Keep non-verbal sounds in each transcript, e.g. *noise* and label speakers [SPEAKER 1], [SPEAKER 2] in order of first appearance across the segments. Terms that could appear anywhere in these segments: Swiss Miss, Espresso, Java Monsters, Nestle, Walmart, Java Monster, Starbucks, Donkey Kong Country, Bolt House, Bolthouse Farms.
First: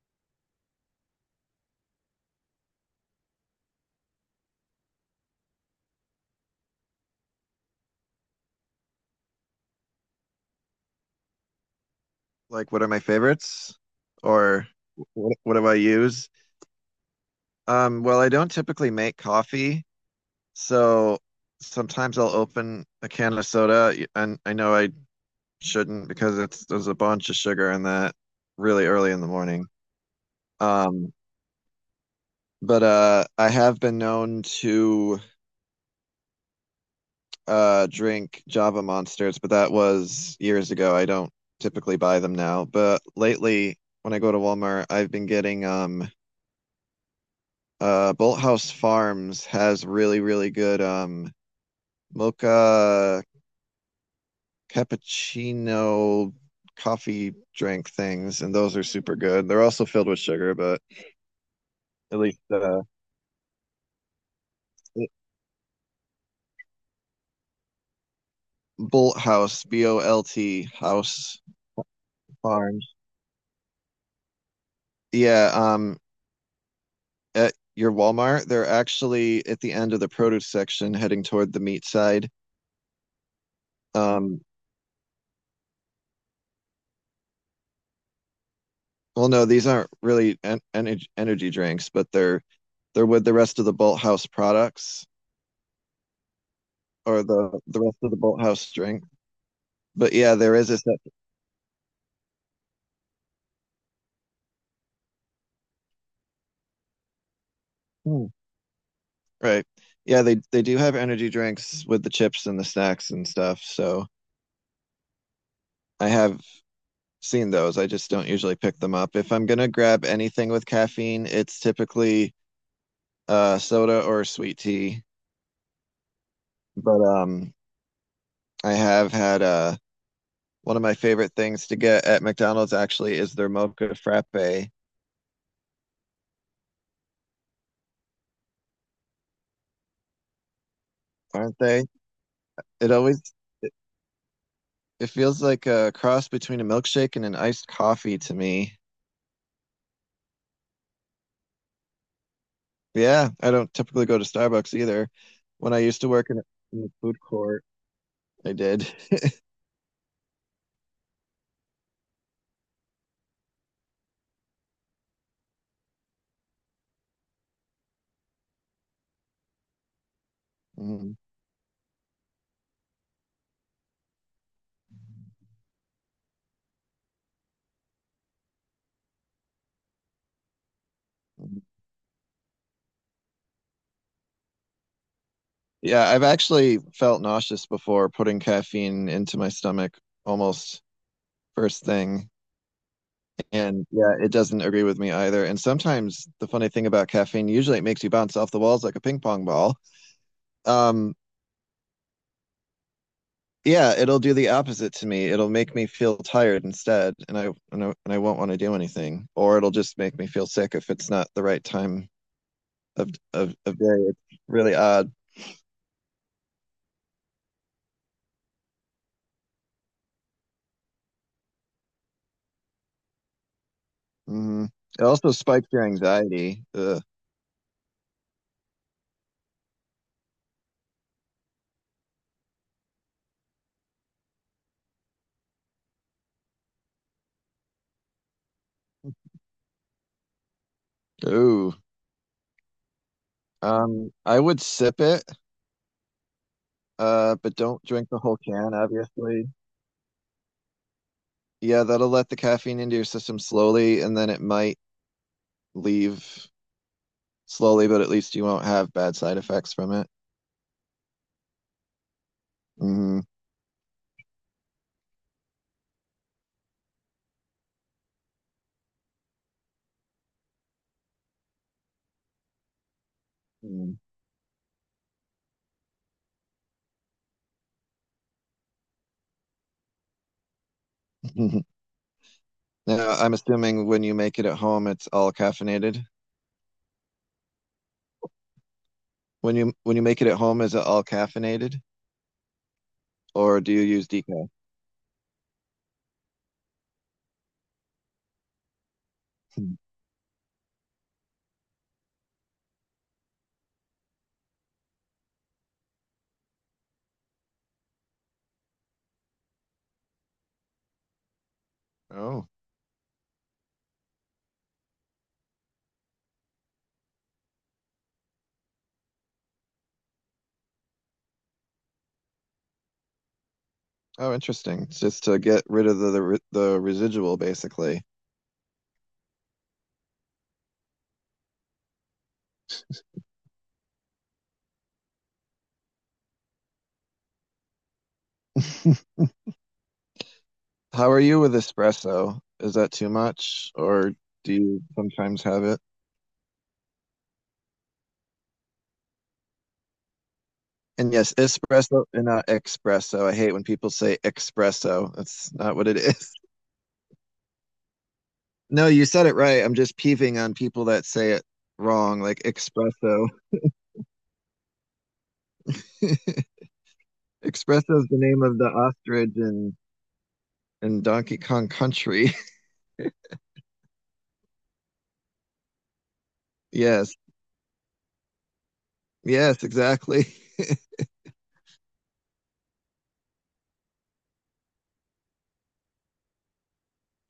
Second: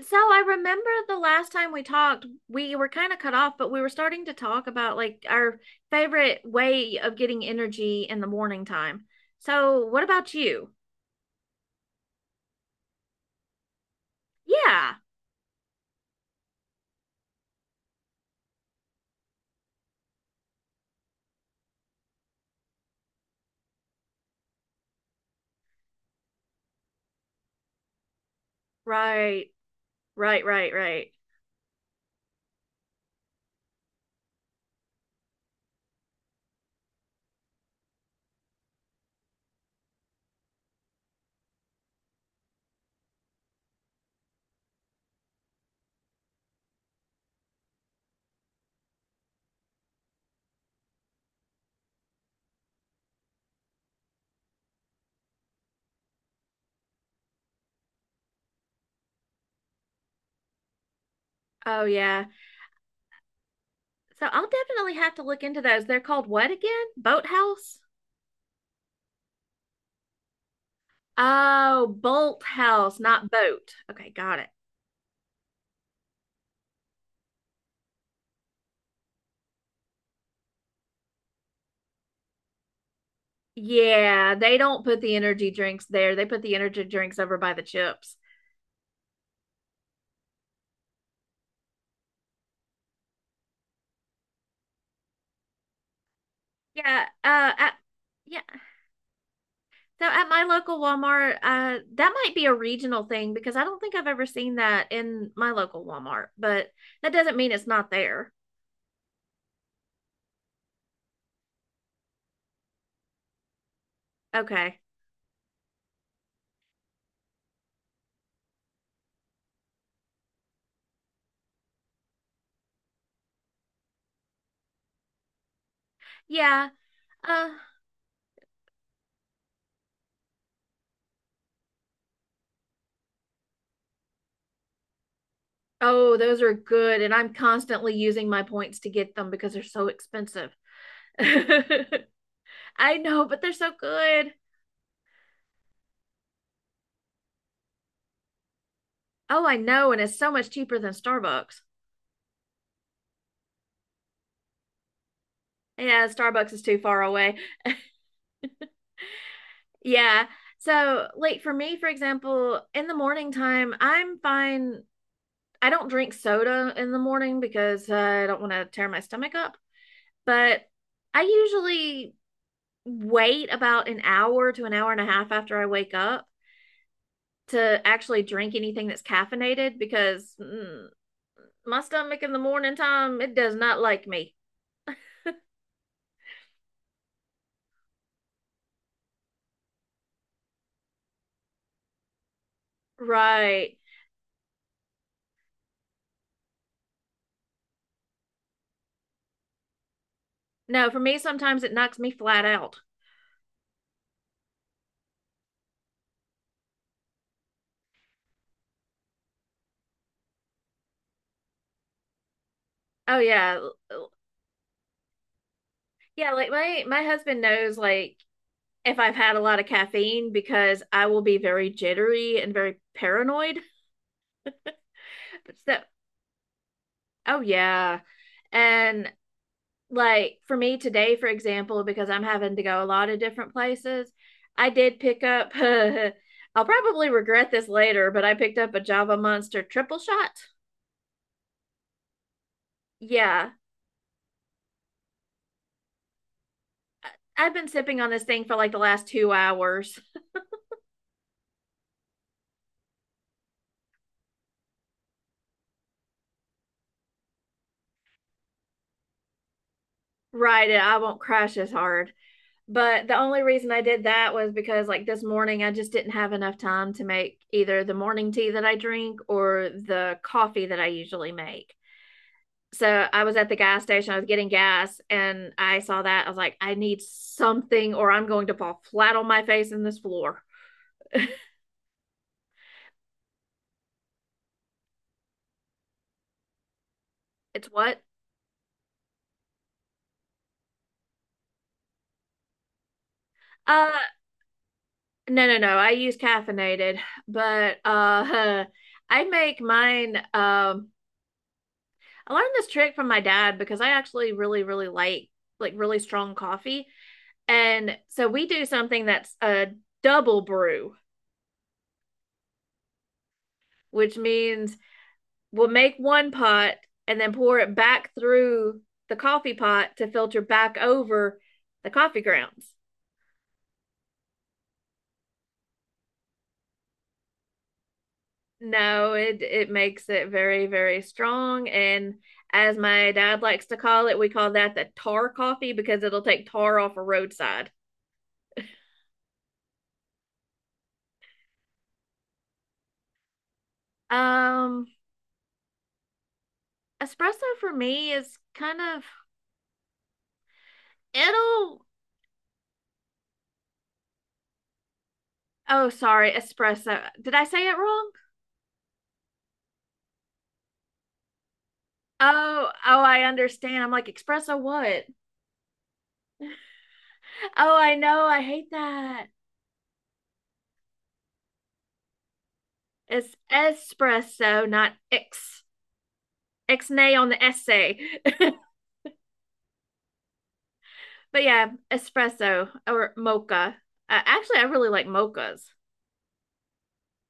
[SPEAKER 1] So I remember the last time we talked, we were kind of cut off, but we were starting to talk about like our favorite way of getting energy in the morning time. So what about you?
[SPEAKER 2] Like what are my favorites? Or
[SPEAKER 1] Yeah.
[SPEAKER 2] what do I use? Well, I don't typically make coffee, so sometimes I'll open a can of soda, and I know I shouldn't because it's there's a bunch of sugar in that really early in the
[SPEAKER 1] Right.
[SPEAKER 2] morning.
[SPEAKER 1] Right, right, right.
[SPEAKER 2] Um, but I have been known to drink Java Monsters, but that was years ago. I don't typically buy them now, but lately when I go to Walmart, I've been getting Bolthouse Farms has really, really good mocha cappuccino coffee drink things, and those are super good. They're also filled with sugar, but
[SPEAKER 1] Oh
[SPEAKER 2] at
[SPEAKER 1] yeah.
[SPEAKER 2] least
[SPEAKER 1] So I'll definitely have to look into those. They're called what again? Boathouse?
[SPEAKER 2] Bolt House, Bolt House
[SPEAKER 1] Oh, Bolt
[SPEAKER 2] Farms.
[SPEAKER 1] House, not boat. Okay, got it.
[SPEAKER 2] Yeah, at your Walmart, they're actually at the end of the produce section heading toward the meat side.
[SPEAKER 1] Yeah,
[SPEAKER 2] Um
[SPEAKER 1] they don't put the energy drinks there. They put the energy drinks over by the chips.
[SPEAKER 2] well no, these aren't really en energy energy drinks, but they're with the rest of the Bolt House products.
[SPEAKER 1] Yeah,
[SPEAKER 2] Or the the rest of the Bolt
[SPEAKER 1] yeah,
[SPEAKER 2] House drink.
[SPEAKER 1] so
[SPEAKER 2] But
[SPEAKER 1] at
[SPEAKER 2] yeah,
[SPEAKER 1] my
[SPEAKER 2] there is
[SPEAKER 1] local
[SPEAKER 2] a set.
[SPEAKER 1] Walmart, that might be a regional thing because I don't think I've ever seen that in my local Walmart, but that doesn't mean it's not
[SPEAKER 2] Hmm.
[SPEAKER 1] there.
[SPEAKER 2] Right. Yeah, they do have energy drinks with the chips and the snacks and stuff. So
[SPEAKER 1] Okay.
[SPEAKER 2] I have seen those. I just don't usually pick them up. If I'm gonna grab anything with caffeine, it's typically soda or sweet tea.
[SPEAKER 1] Yeah.
[SPEAKER 2] But
[SPEAKER 1] Uh,
[SPEAKER 2] I have had one of my favorite things to get at McDonald's actually is their mocha frappe.
[SPEAKER 1] oh, those are good. And I'm constantly using my points to get them because they're so expensive. *laughs*
[SPEAKER 2] Aren't they?
[SPEAKER 1] I
[SPEAKER 2] It always
[SPEAKER 1] know, but they're so
[SPEAKER 2] it
[SPEAKER 1] good.
[SPEAKER 2] it feels like a cross between a milkshake and an iced coffee to me.
[SPEAKER 1] Oh, I know. And it's so much cheaper than Starbucks.
[SPEAKER 2] Yeah, I don't typically go to Starbucks either. When I used
[SPEAKER 1] Yeah,
[SPEAKER 2] to
[SPEAKER 1] Starbucks is too
[SPEAKER 2] in the
[SPEAKER 1] far
[SPEAKER 2] food
[SPEAKER 1] away.
[SPEAKER 2] court, I did. *laughs*
[SPEAKER 1] Yeah. So, like for me, for example, in the morning time, I'm fine. I don't drink soda in the morning because I don't want to tear my stomach up, but
[SPEAKER 2] Mhm.
[SPEAKER 1] I usually wait about an hour to an hour and a half after I wake up to actually drink anything that's caffeinated because my stomach in the morning time, it does not like me.
[SPEAKER 2] Yeah, I've actually felt nauseous before putting caffeine into my stomach almost first thing.
[SPEAKER 1] Right.
[SPEAKER 2] And yeah, it doesn't agree with me either. And sometimes the funny thing about caffeine, usually it makes you bounce off the walls like a ping pong ball.
[SPEAKER 1] No, for
[SPEAKER 2] Um,
[SPEAKER 1] me, sometimes it knocks me flat out.
[SPEAKER 2] yeah, it'll do the opposite to me. It'll make me feel tired instead, and I won't want to do anything, or it'll just make me feel sick if it's not the right time of
[SPEAKER 1] Oh,
[SPEAKER 2] of
[SPEAKER 1] yeah.
[SPEAKER 2] of day. It's really odd.
[SPEAKER 1] Yeah, like my husband knows like if I've had a lot of caffeine because I will be very jittery and very paranoid. *laughs*
[SPEAKER 2] Hmm. It also spikes
[SPEAKER 1] So
[SPEAKER 2] your anxiety. Ugh.
[SPEAKER 1] Oh yeah. And like for me today, for example, because I'm having to go a lot of different places, I did pick up. *laughs* I'll probably regret this later, but I picked up a Java Monster triple shot.
[SPEAKER 2] Ooh.
[SPEAKER 1] Yeah.
[SPEAKER 2] I would sip it,
[SPEAKER 1] I-
[SPEAKER 2] uh,
[SPEAKER 1] I've
[SPEAKER 2] but
[SPEAKER 1] been
[SPEAKER 2] don't
[SPEAKER 1] sipping
[SPEAKER 2] drink
[SPEAKER 1] on
[SPEAKER 2] the
[SPEAKER 1] this
[SPEAKER 2] whole
[SPEAKER 1] thing for like
[SPEAKER 2] can,
[SPEAKER 1] the last two
[SPEAKER 2] obviously.
[SPEAKER 1] hours.
[SPEAKER 2] Yeah, that'll let the caffeine into your system slowly, and then it might leave slowly, but at least you won't have bad side effects from it.
[SPEAKER 1] Right, and I won't crash as hard. But the
[SPEAKER 2] Hmm.
[SPEAKER 1] only reason I did that was because like this morning I just didn't have enough time to make either the morning tea that I drink or the coffee that I usually make. So I was at the gas station, I
[SPEAKER 2] *laughs*
[SPEAKER 1] was getting gas, and I saw that. I was like, I need something, or I'm going to fall flat on my face in this floor.
[SPEAKER 2] Now, I'm assuming when you make it at home, it's all caffeinated.
[SPEAKER 1] It's what?
[SPEAKER 2] When you make it at home, is it all caffeinated, or do you
[SPEAKER 1] Uh,
[SPEAKER 2] use decaf?
[SPEAKER 1] no, no, no. I use caffeinated, but *laughs* I make
[SPEAKER 2] Hmm.
[SPEAKER 1] mine. I learned this trick from my dad because I actually really, really like really strong coffee, and so we do something that's a double brew,
[SPEAKER 2] Oh.
[SPEAKER 1] which means we'll make one pot and then pour it back through the coffee pot to filter back over the coffee grounds.
[SPEAKER 2] Oh, interesting. It's just to get rid of the residual, basically.
[SPEAKER 1] No, it makes it very very strong and as my dad likes to call it, we call that the tar coffee because it'll take tar off a roadside.
[SPEAKER 2] *laughs* How are you with espresso? Is that too much, or do you
[SPEAKER 1] Um
[SPEAKER 2] sometimes have it?
[SPEAKER 1] Espresso for me is kind of
[SPEAKER 2] And yes,
[SPEAKER 1] it'll
[SPEAKER 2] espresso and not espresso. I hate when people say espresso. That's not
[SPEAKER 1] oh,
[SPEAKER 2] what it
[SPEAKER 1] sorry,
[SPEAKER 2] is. *laughs*
[SPEAKER 1] espresso. Did I say it wrong?
[SPEAKER 2] No, you said it right. I'm just peeving on people that say it wrong, like
[SPEAKER 1] Oh, oh, I
[SPEAKER 2] espresso.
[SPEAKER 1] understand. I'm like, espresso what?
[SPEAKER 2] *laughs*
[SPEAKER 1] Oh, I
[SPEAKER 2] Espresso is the
[SPEAKER 1] know. I
[SPEAKER 2] name of the
[SPEAKER 1] hate that.
[SPEAKER 2] ostrich in Donkey Kong Country.
[SPEAKER 1] It's espresso, not X.
[SPEAKER 2] *laughs* Yes,
[SPEAKER 1] Ixnay on the essay. *laughs*
[SPEAKER 2] yes, exactly.
[SPEAKER 1] But yeah, espresso or mocha. Actually, I really like mochas.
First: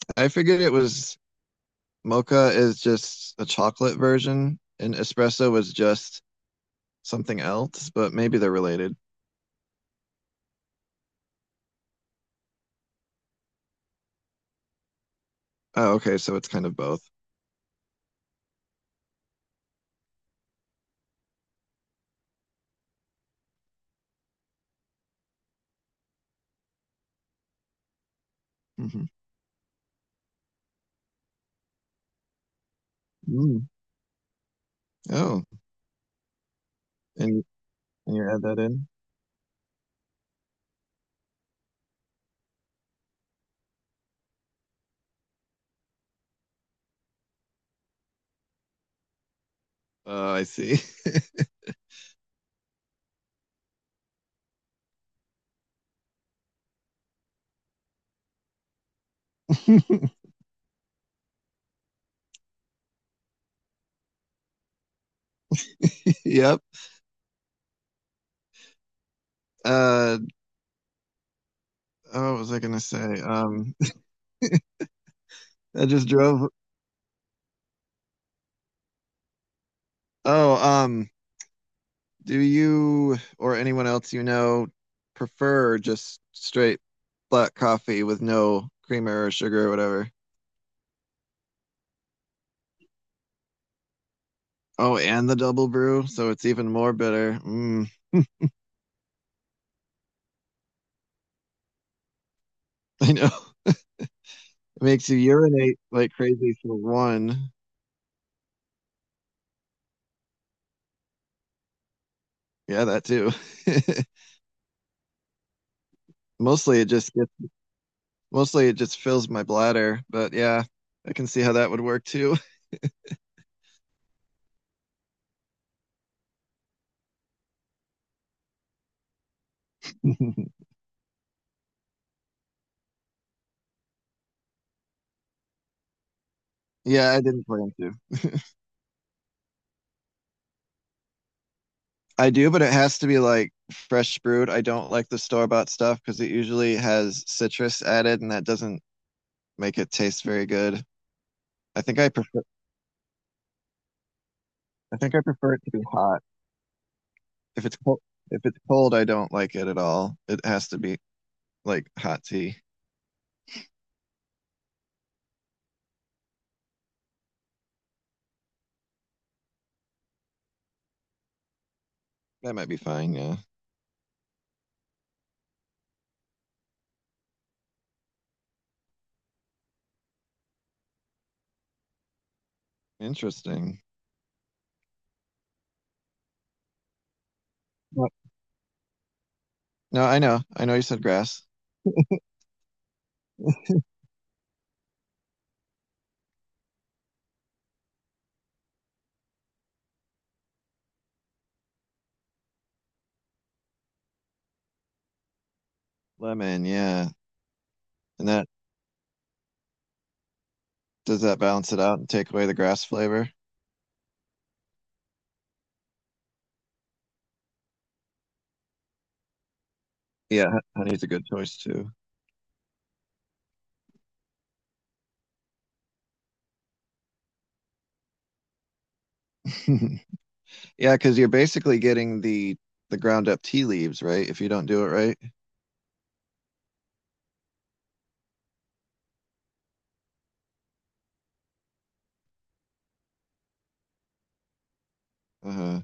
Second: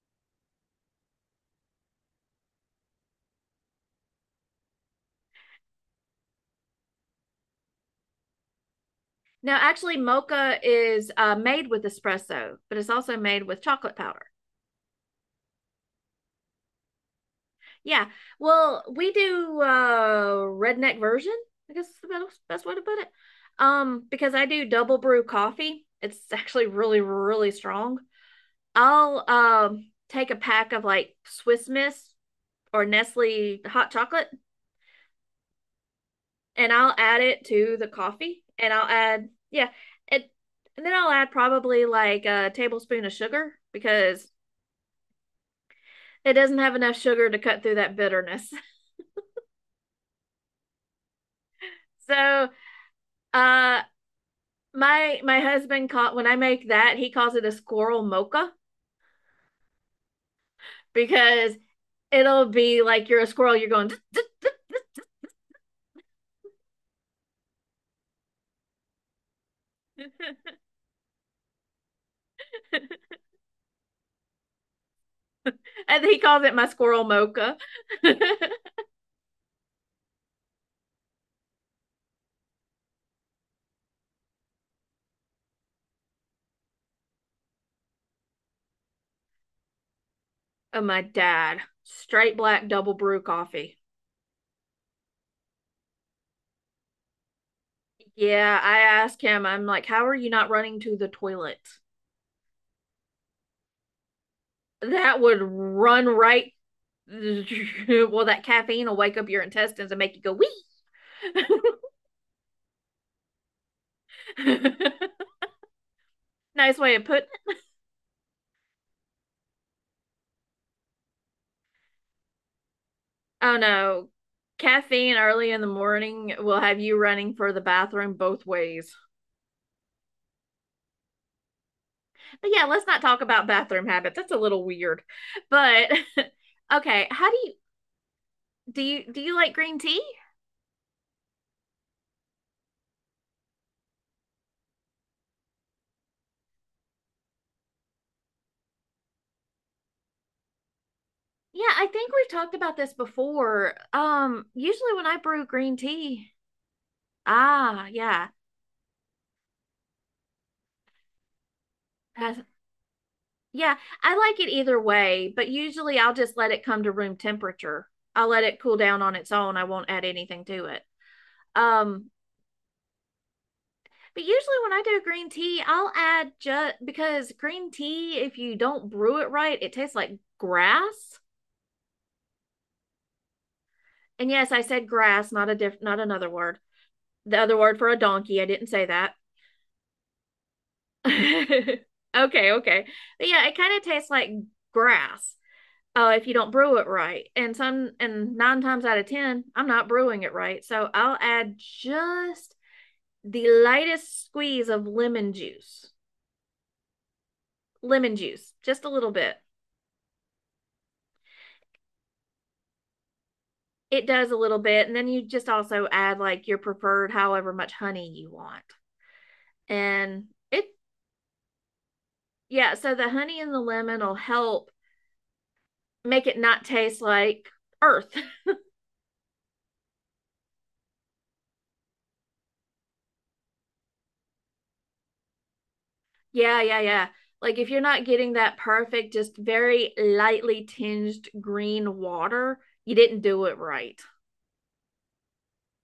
[SPEAKER 2] *laughs* I figured it was. Mocha is just a chocolate version, and espresso was just something else, but maybe they're related.
[SPEAKER 1] Now, actually, mocha is made with espresso, but it's also made with chocolate powder.
[SPEAKER 2] Oh, okay, so it's kind of both.
[SPEAKER 1] Yeah. Well, we do redneck version. I guess is the best, best way to put it. Because I do double brew coffee. It's actually really, really strong.
[SPEAKER 2] Hmm.
[SPEAKER 1] I'll take a pack of like Swiss Miss or
[SPEAKER 2] Mm.
[SPEAKER 1] Nestle hot chocolate,
[SPEAKER 2] Oh,
[SPEAKER 1] and I'll add it
[SPEAKER 2] and,
[SPEAKER 1] to the
[SPEAKER 2] and you
[SPEAKER 1] coffee,
[SPEAKER 2] add that
[SPEAKER 1] and
[SPEAKER 2] in?
[SPEAKER 1] I'll add, yeah, it, and then I'll add probably like a tablespoon of sugar because it doesn't have enough sugar to cut through that bitterness. *laughs*
[SPEAKER 2] I see.
[SPEAKER 1] So, uh, my husband caught when I make that, he calls it a squirrel mocha
[SPEAKER 2] *laughs*
[SPEAKER 1] because it'll be like you're a squirrel, you're going.
[SPEAKER 2] Yep. Uh, oh, what was I gonna
[SPEAKER 1] *laughs*
[SPEAKER 2] say? *laughs* I
[SPEAKER 1] And
[SPEAKER 2] just
[SPEAKER 1] he calls
[SPEAKER 2] drove.
[SPEAKER 1] it my squirrel mocha. *laughs*
[SPEAKER 2] Oh, do you or anyone else you know prefer just straight black coffee with no creamer or sugar or whatever?
[SPEAKER 1] Oh, my dad, straight black double brew coffee.
[SPEAKER 2] Oh, and the double brew, so it's even more bitter. Mm.
[SPEAKER 1] Yeah, I asked him, I'm like, how are you not running to the toilet?
[SPEAKER 2] I know. *laughs* It makes you
[SPEAKER 1] That would
[SPEAKER 2] urinate
[SPEAKER 1] run
[SPEAKER 2] like
[SPEAKER 1] right.
[SPEAKER 2] crazy for
[SPEAKER 1] *laughs*
[SPEAKER 2] one.
[SPEAKER 1] Well, that caffeine will wake up your intestines and make you go wee.
[SPEAKER 2] Yeah, that too. *laughs*
[SPEAKER 1] *laughs* Nice
[SPEAKER 2] Mostly it
[SPEAKER 1] way of
[SPEAKER 2] just
[SPEAKER 1] putting
[SPEAKER 2] gets,
[SPEAKER 1] it.
[SPEAKER 2] mostly it just fills my bladder, but yeah, I can see how that would work too.
[SPEAKER 1] Oh no. Caffeine early in the morning will have you running for the bathroom both ways.
[SPEAKER 2] *laughs*
[SPEAKER 1] But yeah, let's not talk about bathroom habits. That's a little weird. But *laughs* okay,
[SPEAKER 2] Yeah, I
[SPEAKER 1] how do
[SPEAKER 2] didn't
[SPEAKER 1] you
[SPEAKER 2] plan to.
[SPEAKER 1] do you do you like green tea?
[SPEAKER 2] I do, but it has to be like fresh brewed. I don't like the store-bought stuff because it usually has citrus added and that doesn't make it taste very good.
[SPEAKER 1] Yeah,
[SPEAKER 2] I
[SPEAKER 1] I
[SPEAKER 2] think I
[SPEAKER 1] think we've
[SPEAKER 2] prefer
[SPEAKER 1] talked about this before. Usually
[SPEAKER 2] I
[SPEAKER 1] when
[SPEAKER 2] think
[SPEAKER 1] I
[SPEAKER 2] I
[SPEAKER 1] brew
[SPEAKER 2] prefer it to
[SPEAKER 1] green
[SPEAKER 2] be hot.
[SPEAKER 1] tea,
[SPEAKER 2] If it's cold,
[SPEAKER 1] yeah,
[SPEAKER 2] if it's cold, I don't like it at all. It has to be like hot
[SPEAKER 1] Has-
[SPEAKER 2] tea.
[SPEAKER 1] yeah, I like it either way, but usually I'll just let it come to room temperature. I'll let it cool down on its own. I won't add anything to it. Um,
[SPEAKER 2] That might be fine. Yeah.
[SPEAKER 1] but usually when I do green tea, I'll add just because green tea, if you don't brew it right, it tastes like grass.
[SPEAKER 2] Interesting.
[SPEAKER 1] And yes, I said grass, not a diff, not another word. The other word for a
[SPEAKER 2] No,
[SPEAKER 1] donkey, I didn't say that.
[SPEAKER 2] no, I know. I know you said grass.
[SPEAKER 1] *laughs* Okay, okay. But yeah, it kind of tastes like grass if you don't brew it right. And nine times out of ten, I'm not brewing it right. So I'll add just the lightest squeeze of lemon juice,
[SPEAKER 2] Lemon. Yeah. And that,
[SPEAKER 1] just a little bit.
[SPEAKER 2] does that balance it out and take away the grass flavor?
[SPEAKER 1] It does a little bit, and then you just also add like your preferred, however much honey you want. And
[SPEAKER 2] Yeah, ho-
[SPEAKER 1] it,
[SPEAKER 2] honey's a good choice too.
[SPEAKER 1] yeah. So the honey and the lemon will help make it not taste like earth.
[SPEAKER 2] *laughs* Yeah, because you're basically getting the ground up tea leaves, right? If you don't do it right.
[SPEAKER 1] Yeah, yeah, yeah. Like if you're not getting that perfect, just very lightly tinged green water, you didn't do it right.
[SPEAKER 2] Uh-huh.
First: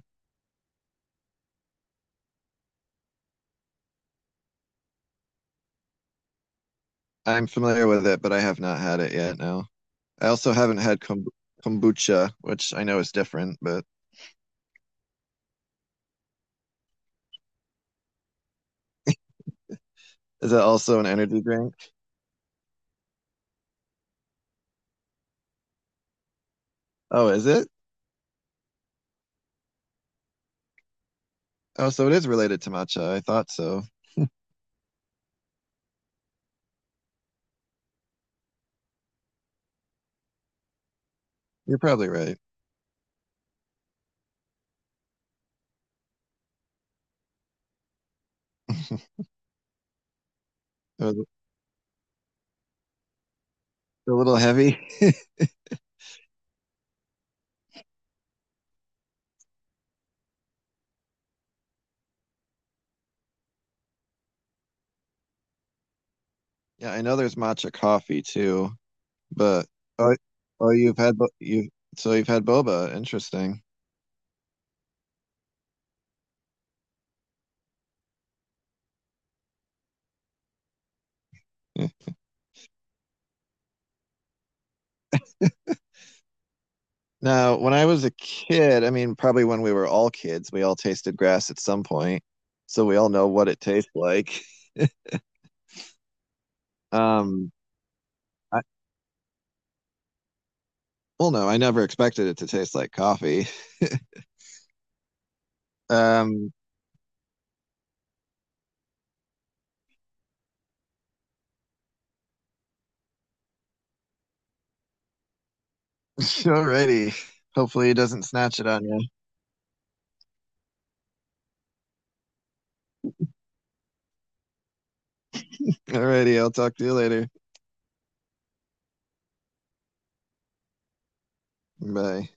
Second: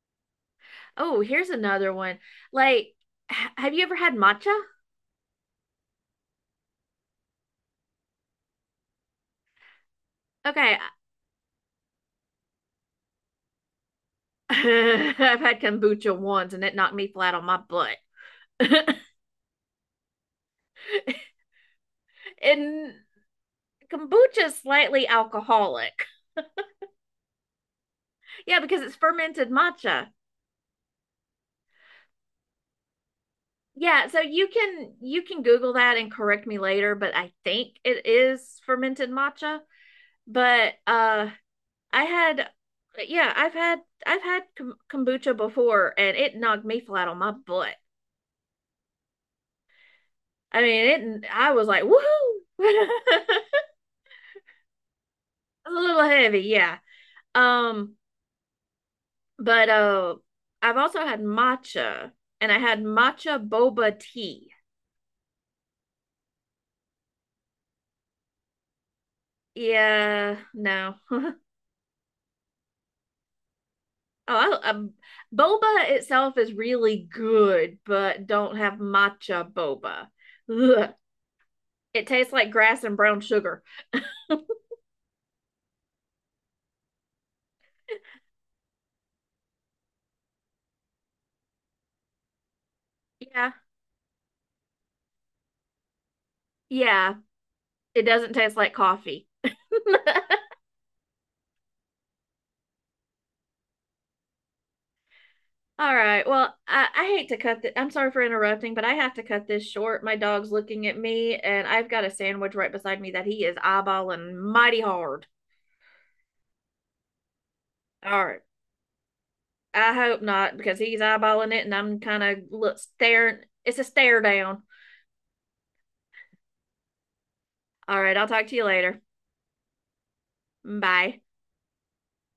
[SPEAKER 1] Oh, here's another one. Like, have you ever had matcha?
[SPEAKER 2] I'm familiar with it, but I have not had it yet. No. I also haven't
[SPEAKER 1] Okay,
[SPEAKER 2] had kombucha, which I know is different, but
[SPEAKER 1] *laughs* I've had kombucha once and it knocked me flat on my butt. *laughs*
[SPEAKER 2] is that also an energy drink?
[SPEAKER 1] And kombucha is slightly alcoholic.
[SPEAKER 2] Oh, is it?
[SPEAKER 1] Yeah, because it's fermented matcha.
[SPEAKER 2] Oh, so it is related to matcha. I thought so.
[SPEAKER 1] Yeah, so you can Google that and correct me later, but I think it is fermented matcha. But
[SPEAKER 2] You're
[SPEAKER 1] I
[SPEAKER 2] probably right.
[SPEAKER 1] had, yeah, I've had kombucha before, and it knocked me flat on my butt. I
[SPEAKER 2] *laughs* They're
[SPEAKER 1] mean, it. I was like, woohoo! *laughs*
[SPEAKER 2] a little heavy. *laughs*
[SPEAKER 1] A little heavy, yeah. Um, but I've also had matcha, and I had matcha boba tea.
[SPEAKER 2] Yeah, I know there's matcha coffee too, but oh,
[SPEAKER 1] Yeah,
[SPEAKER 2] oh,
[SPEAKER 1] no.
[SPEAKER 2] you've had bo-
[SPEAKER 1] *laughs*
[SPEAKER 2] you so you've had boba. Interesting.
[SPEAKER 1] Oh, boba itself is really good, but don't have matcha boba. Ugh.
[SPEAKER 2] Yeah.
[SPEAKER 1] It tastes like grass and brown sugar.
[SPEAKER 2] Now, when I was a kid, I mean, probably when we were all kids, we all tasted grass at some point, so we all know what
[SPEAKER 1] Yeah,
[SPEAKER 2] it tastes like.
[SPEAKER 1] yeah.
[SPEAKER 2] Um,
[SPEAKER 1] It doesn't taste
[SPEAKER 2] I,
[SPEAKER 1] like coffee. *laughs*
[SPEAKER 2] well, no, I never expected it to taste like coffee.
[SPEAKER 1] All right.
[SPEAKER 2] Um,
[SPEAKER 1] Well, I hate to cut it. I'm sorry for interrupting, but I have to cut this short. My dog's looking at me, and I've got a sandwich right beside me that he is eyeballing mighty hard.
[SPEAKER 2] *laughs* Alrighty. Hopefully, it
[SPEAKER 1] All
[SPEAKER 2] doesn't
[SPEAKER 1] right.
[SPEAKER 2] snatch it on you.
[SPEAKER 1] I hope not, because he's eyeballing it, and I'm kind of look staring. It's a stare down.
[SPEAKER 2] Alrighty, I'll talk to you later.
[SPEAKER 1] All right. I'll talk to you later. Bye.
[SPEAKER 2] Bye.